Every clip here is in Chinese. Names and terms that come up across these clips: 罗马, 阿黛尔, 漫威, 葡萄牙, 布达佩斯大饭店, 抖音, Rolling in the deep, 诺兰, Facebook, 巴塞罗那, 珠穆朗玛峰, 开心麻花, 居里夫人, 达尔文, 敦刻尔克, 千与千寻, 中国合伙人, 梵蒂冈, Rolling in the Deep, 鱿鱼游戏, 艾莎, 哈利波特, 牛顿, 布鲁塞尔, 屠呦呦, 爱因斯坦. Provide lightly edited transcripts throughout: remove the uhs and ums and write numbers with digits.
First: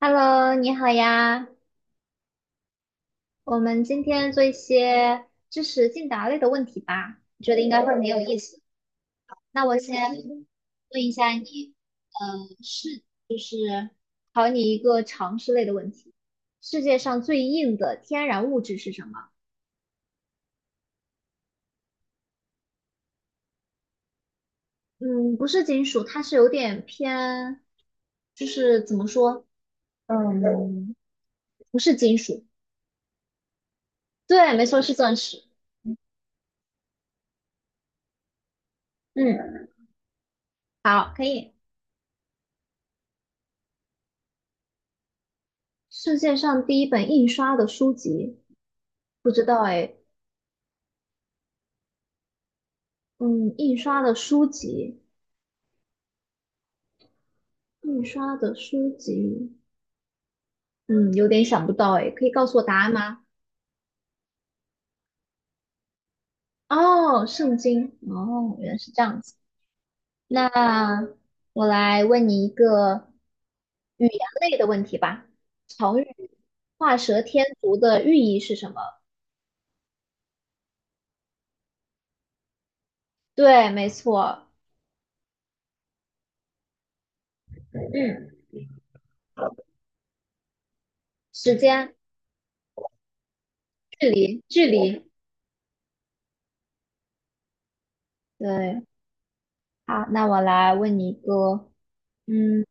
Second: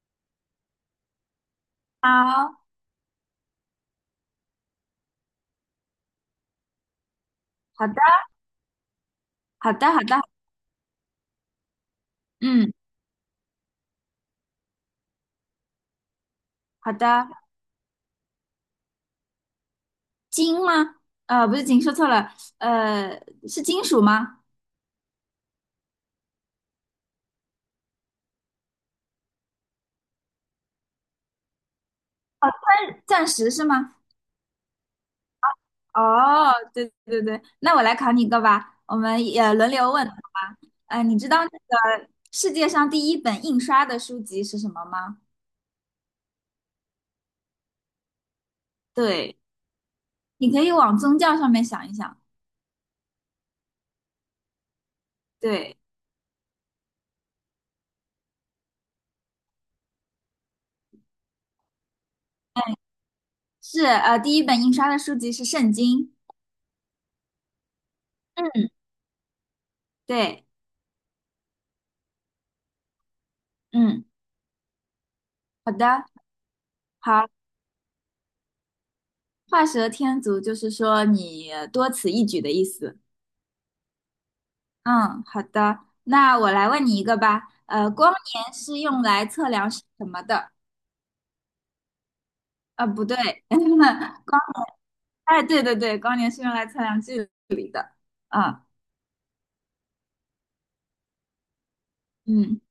Hello，你好呀，好，我们今天做一些知识竞答类的问题吧，我觉得应该好会的，很有意思。那好我的，好先的，问一下你，呃，嗯，是就是考你一个常识类的问题，世好界上的。最硬的天然物质是什么？金吗？不是金，说错了，是金属吗？嗯，不是金属，它是有点偏，就是怎么说，嗯，不是金属。钻石是吗？对，没错，是钻石。哦，对对对，那我来考你一个吧，我们也嗯，轮流问，好吗？好，你可知道那以。个世界上第一本印刷的书籍是什么吗？世界上第一本印刷的书籍。不对，知道哎，你可以往宗教上面想一想。嗯，印刷的书籍，对，印刷的书籍，嗯，有点想不到哎，可以告诉我答案吗？是第一本印刷的书籍是圣经。哦，圣经，哦，嗯，原来是这样子。对，那我来问你一个嗯，语言类的问题吧。好成的。语"画蛇好。添足"的寓意是什么？画蛇添足就是说你多此一举的意思。对，没错，嗯，好的，那我来问你一个吧。光嗯，年是用来测量什么的？时间、啊，不对，距 光，离、距离，哎，对对对，光年是用来测量距离的。啊，对。好，那我来问你一个，嗯，嗯。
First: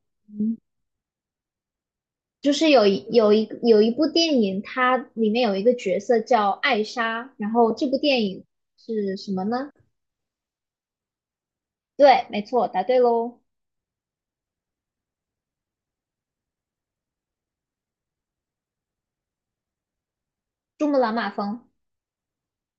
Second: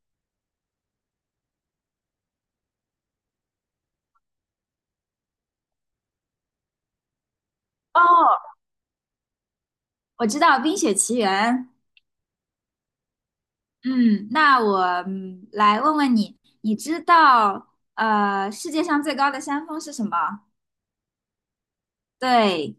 就是有一部电影，它里面有一个角色叫艾莎，然后这部电影哦，是什么呢？我知道《冰雪奇缘》。对，没错，答对喽，嗯，那我来问问你，你知道世界上最高的山峰是什么？《珠穆朗玛峰》。对，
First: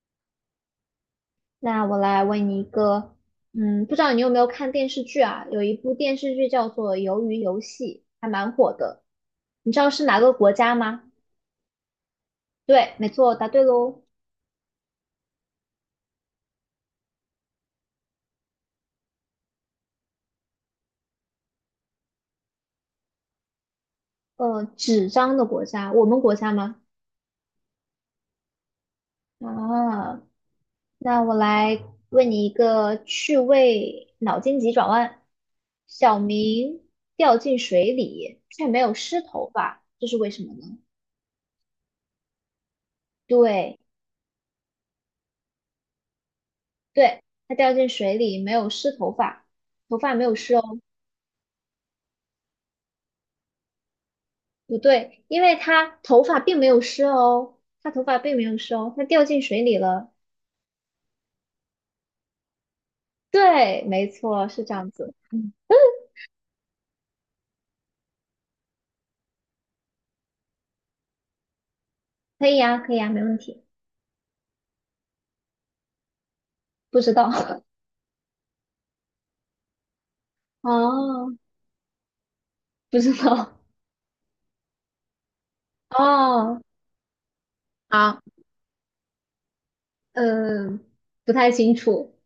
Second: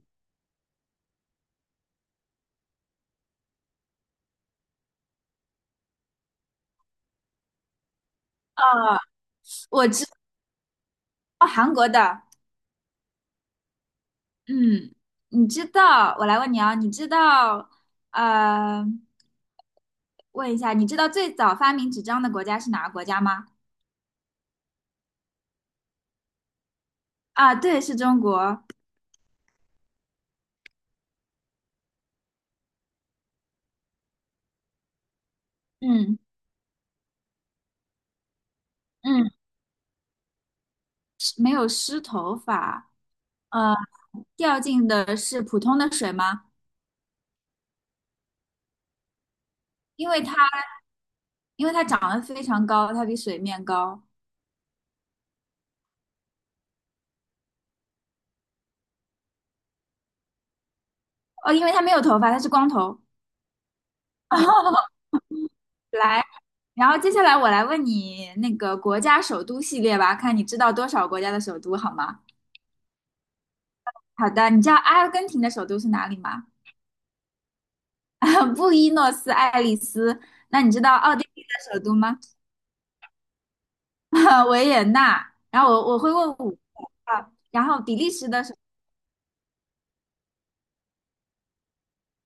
那我来问你一个，不知道你有没有看电视剧啊？有一部电视剧叫做《鱿鱼游戏》，还蛮火呃，的。你知我道是知哪个国家吗？道韩国的。对，没错，答对喽。嗯，你知道，我来问你啊，你知道，呃，问一下，你知道最早发明纸张的国家是哪个国家吗？纸张的国家，我们国家吗？啊，对，是中国。啊，那我来问你一个趣味脑筋急转弯：小嗯明掉进水里却没有湿嗯，头发，这是为什么呢？是没有湿头发，呃，对，掉进的是普通的水吗？对，他掉进水里没有湿头发，头因发为没它有湿哦。因为它长得非常高，它比水面高。不对，因为他头发并没有湿哦，他头发并没有湿哦，他掉进水里了。哦，因为它没有头发，它是光头。对，没 错，是这哦样子。嗯，来，然后接下来我来问你那个国家首都系列吧，看你知道多少国家的首都好吗？可以呀，可以呀，没问题。好的，你知道阿根廷的首都是哪里吗？不知道 布宜诺斯艾利斯。那你知道奥地哦，利的首都吗？不知道 维也纳。然后我 我会问5个哦。啊，然后比利好，时的首嗯，不太清楚。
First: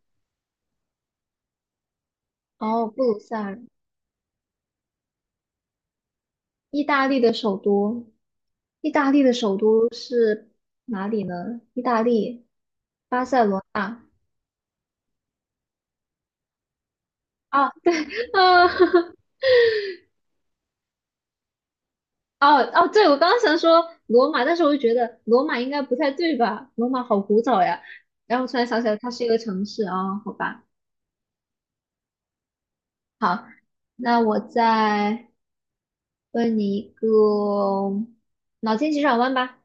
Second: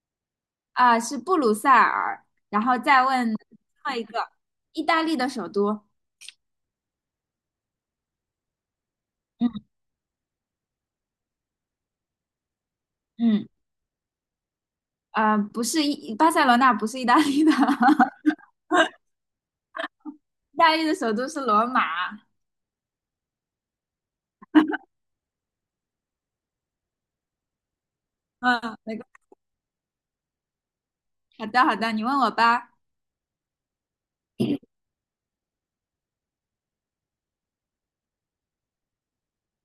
是布鲁塞尔，然后哦，布再鲁问塞最尔，后一个意大利的首都，意大利的首都。意大利的嗯首都是哪里呢？意大利，巴塞嗯，罗那。啊，不是意巴塞罗那，不是意大利的，啊啊 意大利的首都是罗马。哦哦，对，我刚刚想说罗马，但是我就觉得罗马应该不太对吧？罗马好古早呀。然后突嗯，然想起来，没它关是一个城市啊、哦好吧。系好的好的，你问我吧。好，那我在。问你一个脑筋急转弯吧，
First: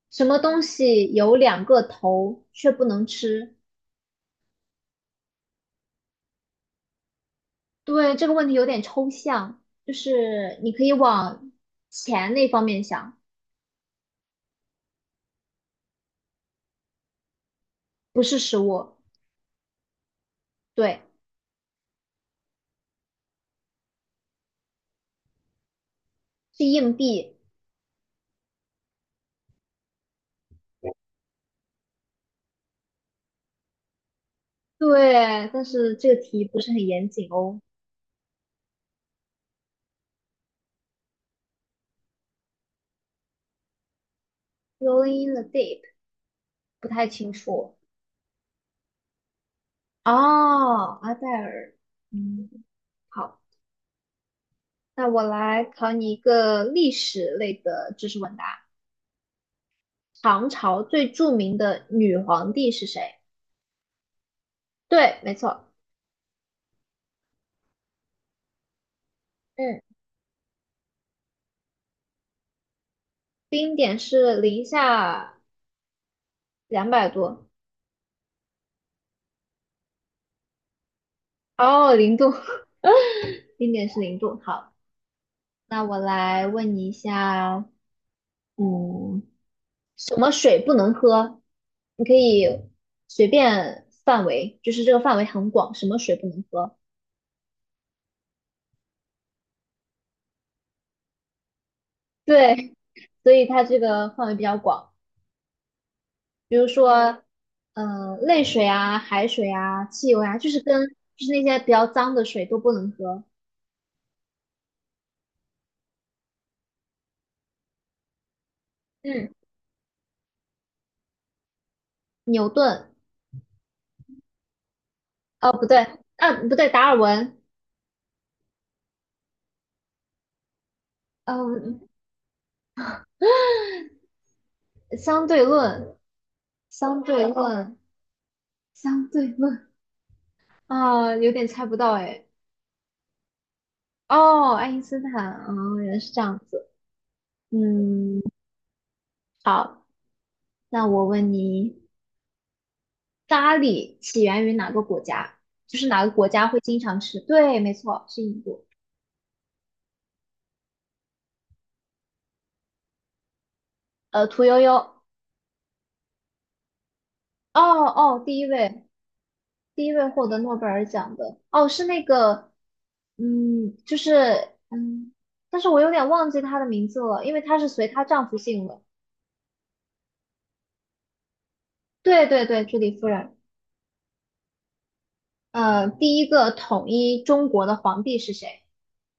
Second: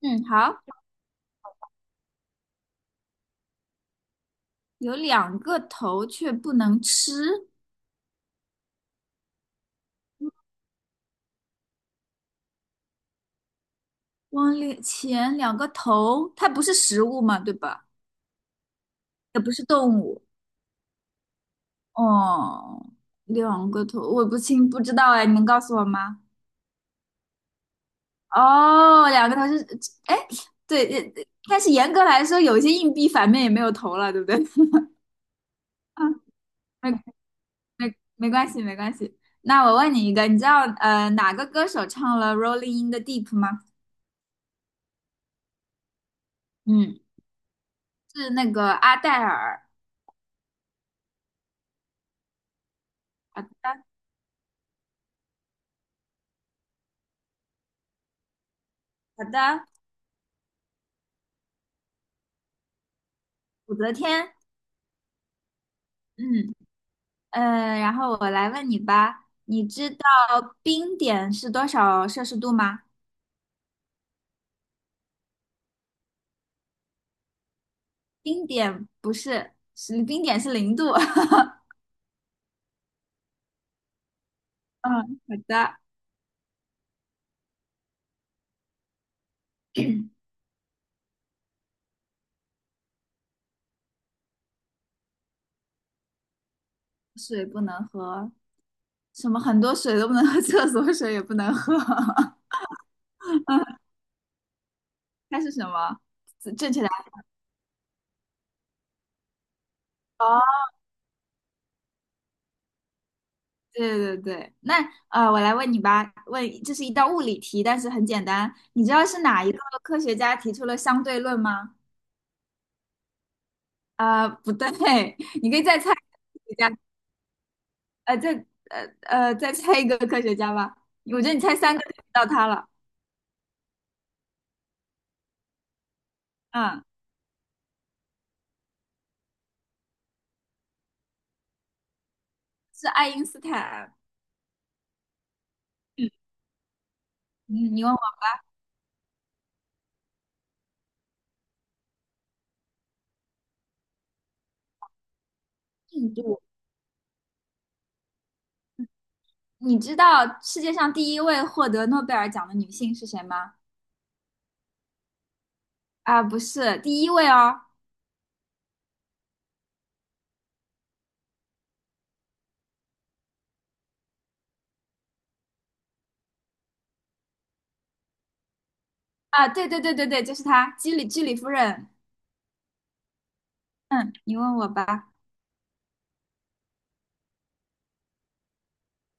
嗯，什么东好，西有两个头却不能吃？有两个头却不能吃，对，这个问题有点抽象，就是你可以往钱那方面想，往里前两个头，它不是食物嘛，对吧？不是食物，也不是动物。对，哦，两个头，我不知道哎，你能告诉我吗？是硬币，哦，两个头是，哎，对，但是严格来说，有一些硬币反面也没有头了，对不对？对，但是啊，这个题不是很没严谨哦。没关系，没关系。那我问你一个，你知道哪个歌手唱了《Rolling in the Deep》吗？Rolling in the deep，不嗯，太清楚。是那个阿黛尔。哦，阿黛尔，嗯，好，好的，那我来考你一个历史类的知识问答。好的，唐朝最著名的女皇帝是谁？武则天。对，没错，嗯。然后我来问你吧，你嗯，知道冰点是多少摄氏度吗？冰点是零下200度，冰点不是，是冰点是零度。哦，零度，冰点是零度。好，嗯，好的。那我来问你一下，嗯，什么水不能喝？你可以随便范围，就是这个范围很广，什么水不能喝？水不能喝，什么很多水都不能喝，厕所水也不能喝。对，所以它这个范围比较广。它是什么？正比如正确答说，案。泪水啊、海水啊、汽油啊，哦，就是跟就是那些比较脏的水都不能喝。对对对。那我来问你吧，问这是一道物理题，但是很简单。你知道是嗯哪一个科学家提出了相对论吗？牛顿，不对，你哦，可以不再对，猜一不对，下。达尔文，呃，再再猜一个科学家吧。我觉得你猜三嗯、个就知道他了。相对论，嗯，相对论，相对论，啊、有点猜不到哎。是爱因斯坦。哦，爱因斯坦，哦，原来嗯，是这样子。嗯你问我嗯，好，那我问你，咖喱起源于哪个国家？就是哪印个国度，家会经常吃？对，没错，是印度。你知道世界上第一位获得诺贝尔奖的女性是谁吗？屠呦呦。啊，不是第一位哦哦。哦，第一位，第一位获得诺贝尔奖的，哦，是那个，就是，但是我有点忘记她的名字了，因为她是随她丈夫姓了。啊，对对对对对，就是她，居里夫人。对对对，居里夫人，嗯，你问我吧，第一个统一中国的皇帝是谁？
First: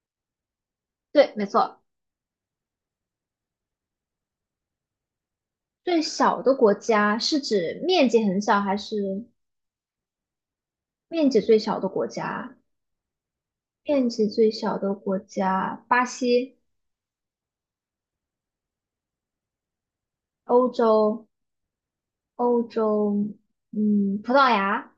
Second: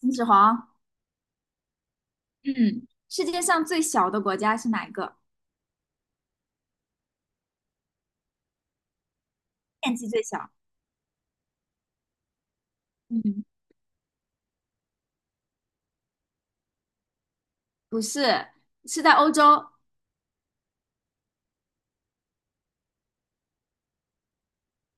秦始皇。对，没错，嗯，世界上最小的国家是哪一个？最小的国家是指面积很小，还是面积最小。面积最小的国家？嗯，面积最小的国家，巴西，不是，是在欧洲。欧洲，欧洲，葡萄牙。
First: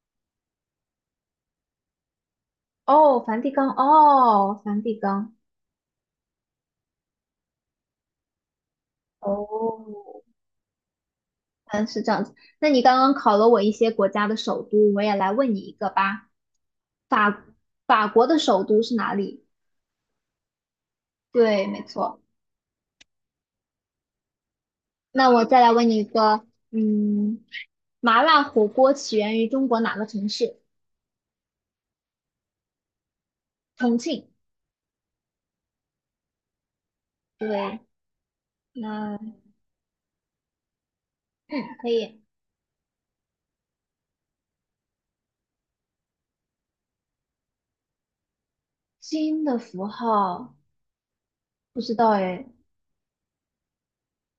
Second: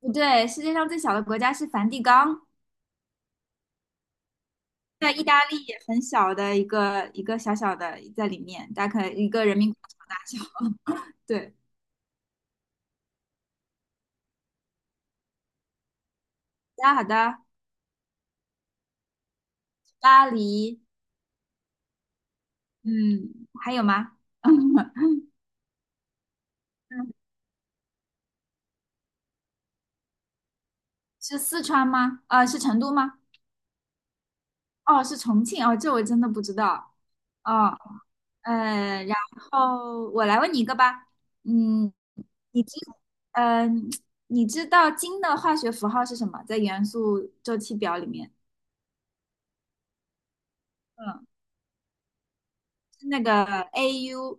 不对，世界上最小的国家是梵蒂冈。哦，梵蒂冈，哦，梵蒂在意冈，大利也很小的一个一个小小的在里面，大概一个人民广场大哦，小。对，嗯，是这样子。那你刚刚考了我一些国家的首都，我也来问你一个吧。好的好的，法法国的首都是哪里？巴黎，对，没错。嗯，还有吗？那我再来问你一个，嗯。麻辣火锅起源于中国哪个城市？是四川吗？啊，是成都吗？重庆。哦，是重庆哦，这我真的不知道。哦，对，那然后我来问你一个吧，可嗯，以。你知，嗯、你知道金的化学符号是什么？在元素周期表里面，金的符号嗯，不知道哎是那个 Au。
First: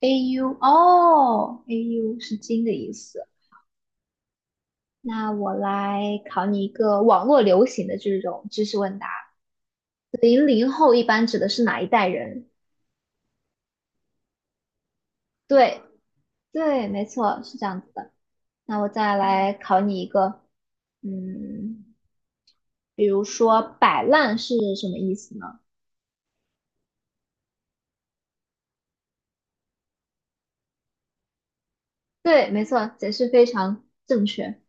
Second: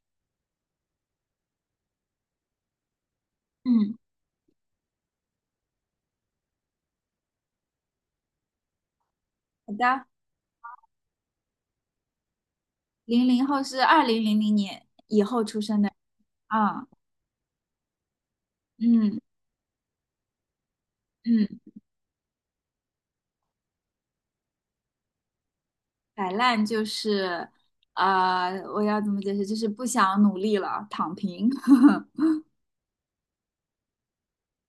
，AU 哦，AU 是金的意思。嗯，那我来考你一个网络流行的这种知识问答。好的，00后一般指的是哪一代人？00后是2000年以后出对，生的啊，对，没错，是这样子的。那我再嗯来考你一个，嗯，嗯，比如说摆烂是什么意思呢？摆烂就是，啊，我要怎么解释？就是不想努力了，躺平。对，没错，解释非常正确。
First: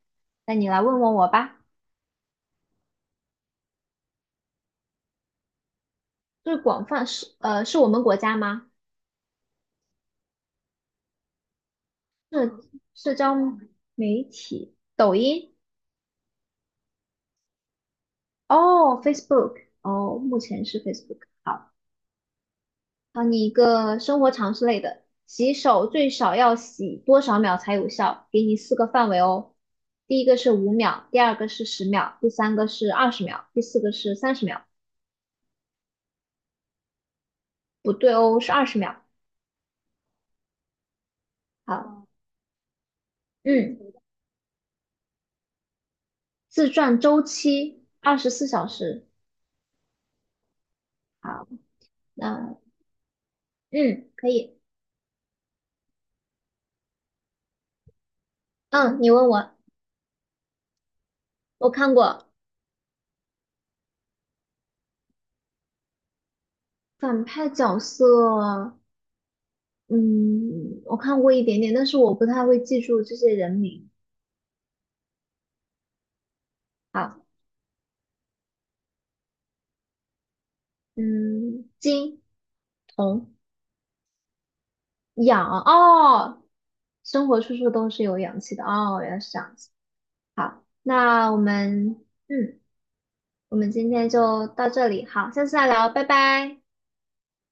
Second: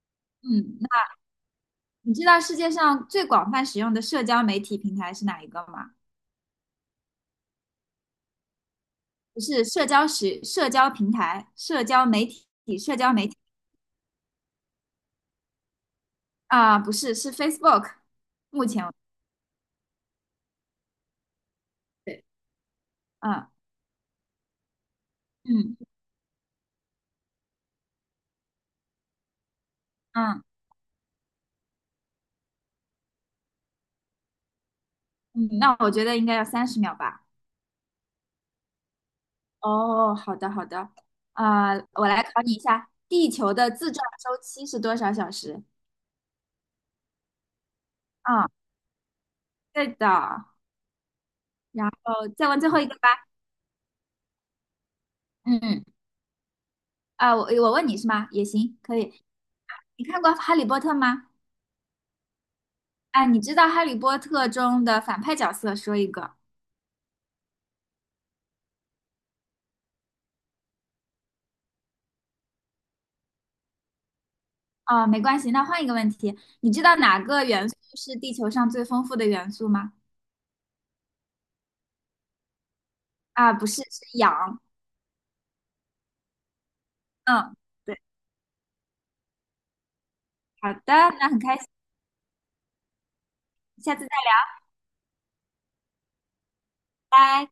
那你嗯，来那问问我吧，你知道世界上最广泛使用的社交媒体平台是哪一个吗？这广泛是我们国家吗？不是社交平台、社交媒体、是社交社媒交体媒体，抖音，啊，不是，是 Facebook。目前为哦，Facebook，哦，目前是 Facebook。好。止，好，你嗯一个生活常识类的，洗手嗯最少要洗多少秒才有效？给你四个范围哦。第一个嗯是5秒，第二个是十秒，第三个是二十秒，第四个是30秒。嗯，那我觉得应该要30秒吧。不对哦，是二十秒。哦，好的好的，啊、好，我来考你一下，地球的自嗯，转周期是多少小时？自转周期二十四啊、小时。对的，好，然后再那问最后一个吧。嗯，可以。嗯，啊、我问你是吗？也行，嗯，可你以。问我，你看过《哈利波特》吗？我看过啊，你知道《哈利波特》中的反派角色，说一个。反派角色，嗯，我看过一点点，但是我不太会记住这些人名。啊，没关系，那换一个问题，你知道好，哪个元素是地球上最丰富的元素吗？嗯，金。啊，不是，是氧。氧哦，生活处嗯，处都对，是有氧气的哦，原来是这样子。好，好的，那那我很开心，们嗯，我们今下次再天就聊，到这里，好，下次再聊，拜拜。拜。